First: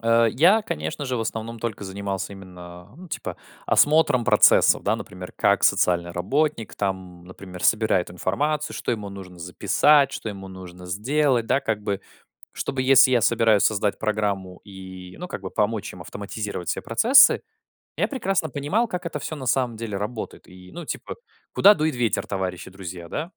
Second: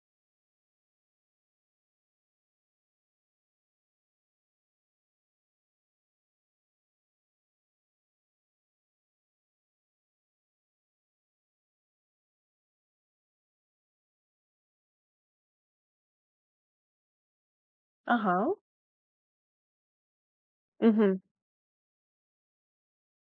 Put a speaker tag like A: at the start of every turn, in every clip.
A: Э, я, конечно же, в основном только занимался именно, ну, типа, осмотром процессов, да. Например, как социальный работник там, например, собирает информацию, что ему нужно записать, что ему нужно сделать. Да, как бы, чтобы, если я собираюсь создать программу и, ну, как бы помочь им автоматизировать все процессы я прекрасно
B: Ага.
A: понимал, как это всё на самом деле работает. И, ну, типа,
B: Мгм.
A: куда дует ветер, товарищи друзья, да?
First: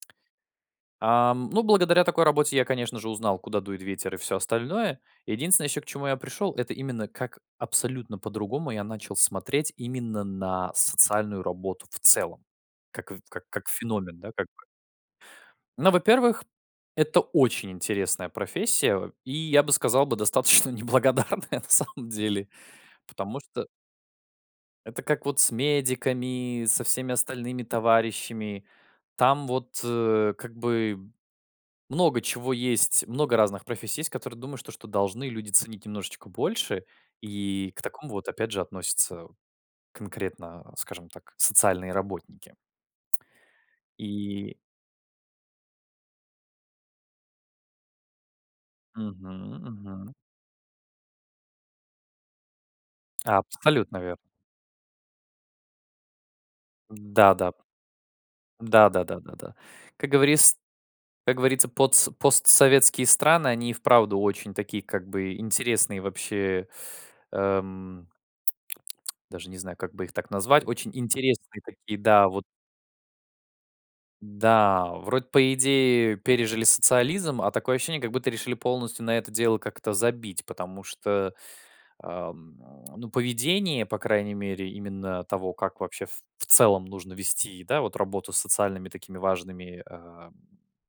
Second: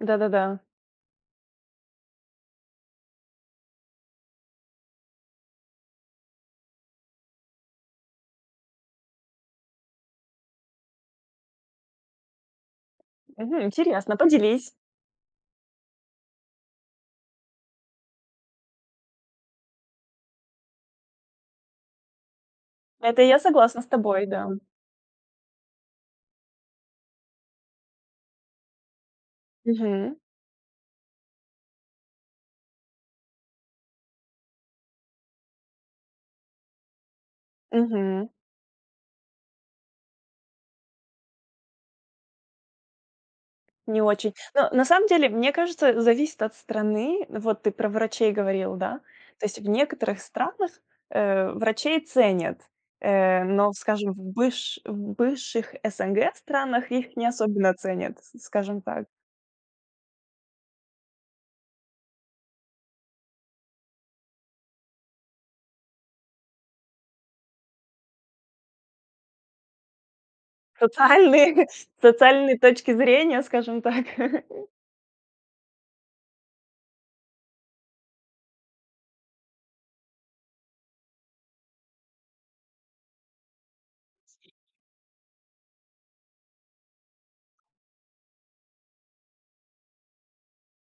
B: Да-да-да.
A: Ам, ну, благодаря такой работе я, конечно же, узнал, куда дует ветер и всё остальное. Единственное, еще к чему я пришел- это именно как абсолютно по-другому я начал смотреть именно на социальную работу в целом. Как в ка
B: Мгм.
A: как
B: Интересно, а
A: феномен, да, как бы.
B: поделись.
A: Но, во-первых, это очень интересная профессия. И я бы сказал бы достаточно неблагодарная на самом деле.
B: Это я
A: Потому что
B: согласна с тобой, да.
A: это как вот с медиками, со всеми остальными товарищами. Там вот,
B: Мгм.
A: э, как бы много чего есть, много разных профессий есть, которые думаешь то, что должны люди ценить немножечко больше. И к такому
B: Мгм.
A: вот опять же относятся конкретно, скажем так, социальные работники.
B: Не очень.
A: И
B: Ну, на самом деле, мне кажется, зависит от страны. Вот ты про врачей говорил, да. То есть
A: Мгм,
B: в
A: мгм.
B: некоторых странах, э, врачей ценят, э, но,
A: Абсолютно
B: скажем,
A: верно.
B: в быш в бывших СНГ странах их не
A: Да-да,
B: особенно ценят, с скажем
A: да, да,
B: так.
A: да, да, да. Как говорис как говорится, потс постсоветские страны, они и вправду очень такие, как бы, интересные, вообще. Эм, даже не знаю, как бы их так назвать, очень интересные
B: Социальные
A: такие, да, вот.
B: социальные точки зрения, скажем так.
A: Да, вроде по идее пережили социализм, а такое ощущение, как будто решили полностью на это дело как-то забить, потому что, ам, ну, поведение, по крайней мере именно того, как, вообще, в в целом нужно вести, да, вот, вот работу с социальными такими важными, а,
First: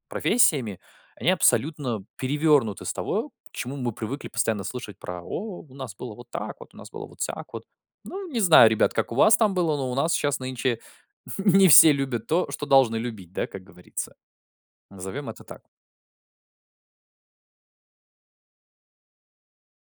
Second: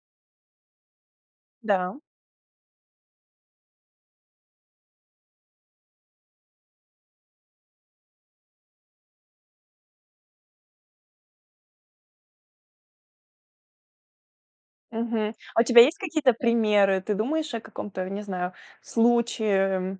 A: профессиями, они
B: Да.
A: абсолютно перевернуты с того, чему мы привыкли постоянно слышать про: "О, у нас было вот так вот, у нас было вот сяк вот". Ну, не знаю, ребят, как у вас там было, но у нас щас нынче не все любят то, что должны любить, да, как говорится. Назовём
B: Мгм.
A: это
B: А у
A: так.
B: тебя есть какие-то примеры, ты думаешь о каком-то, не знаю, случае? М.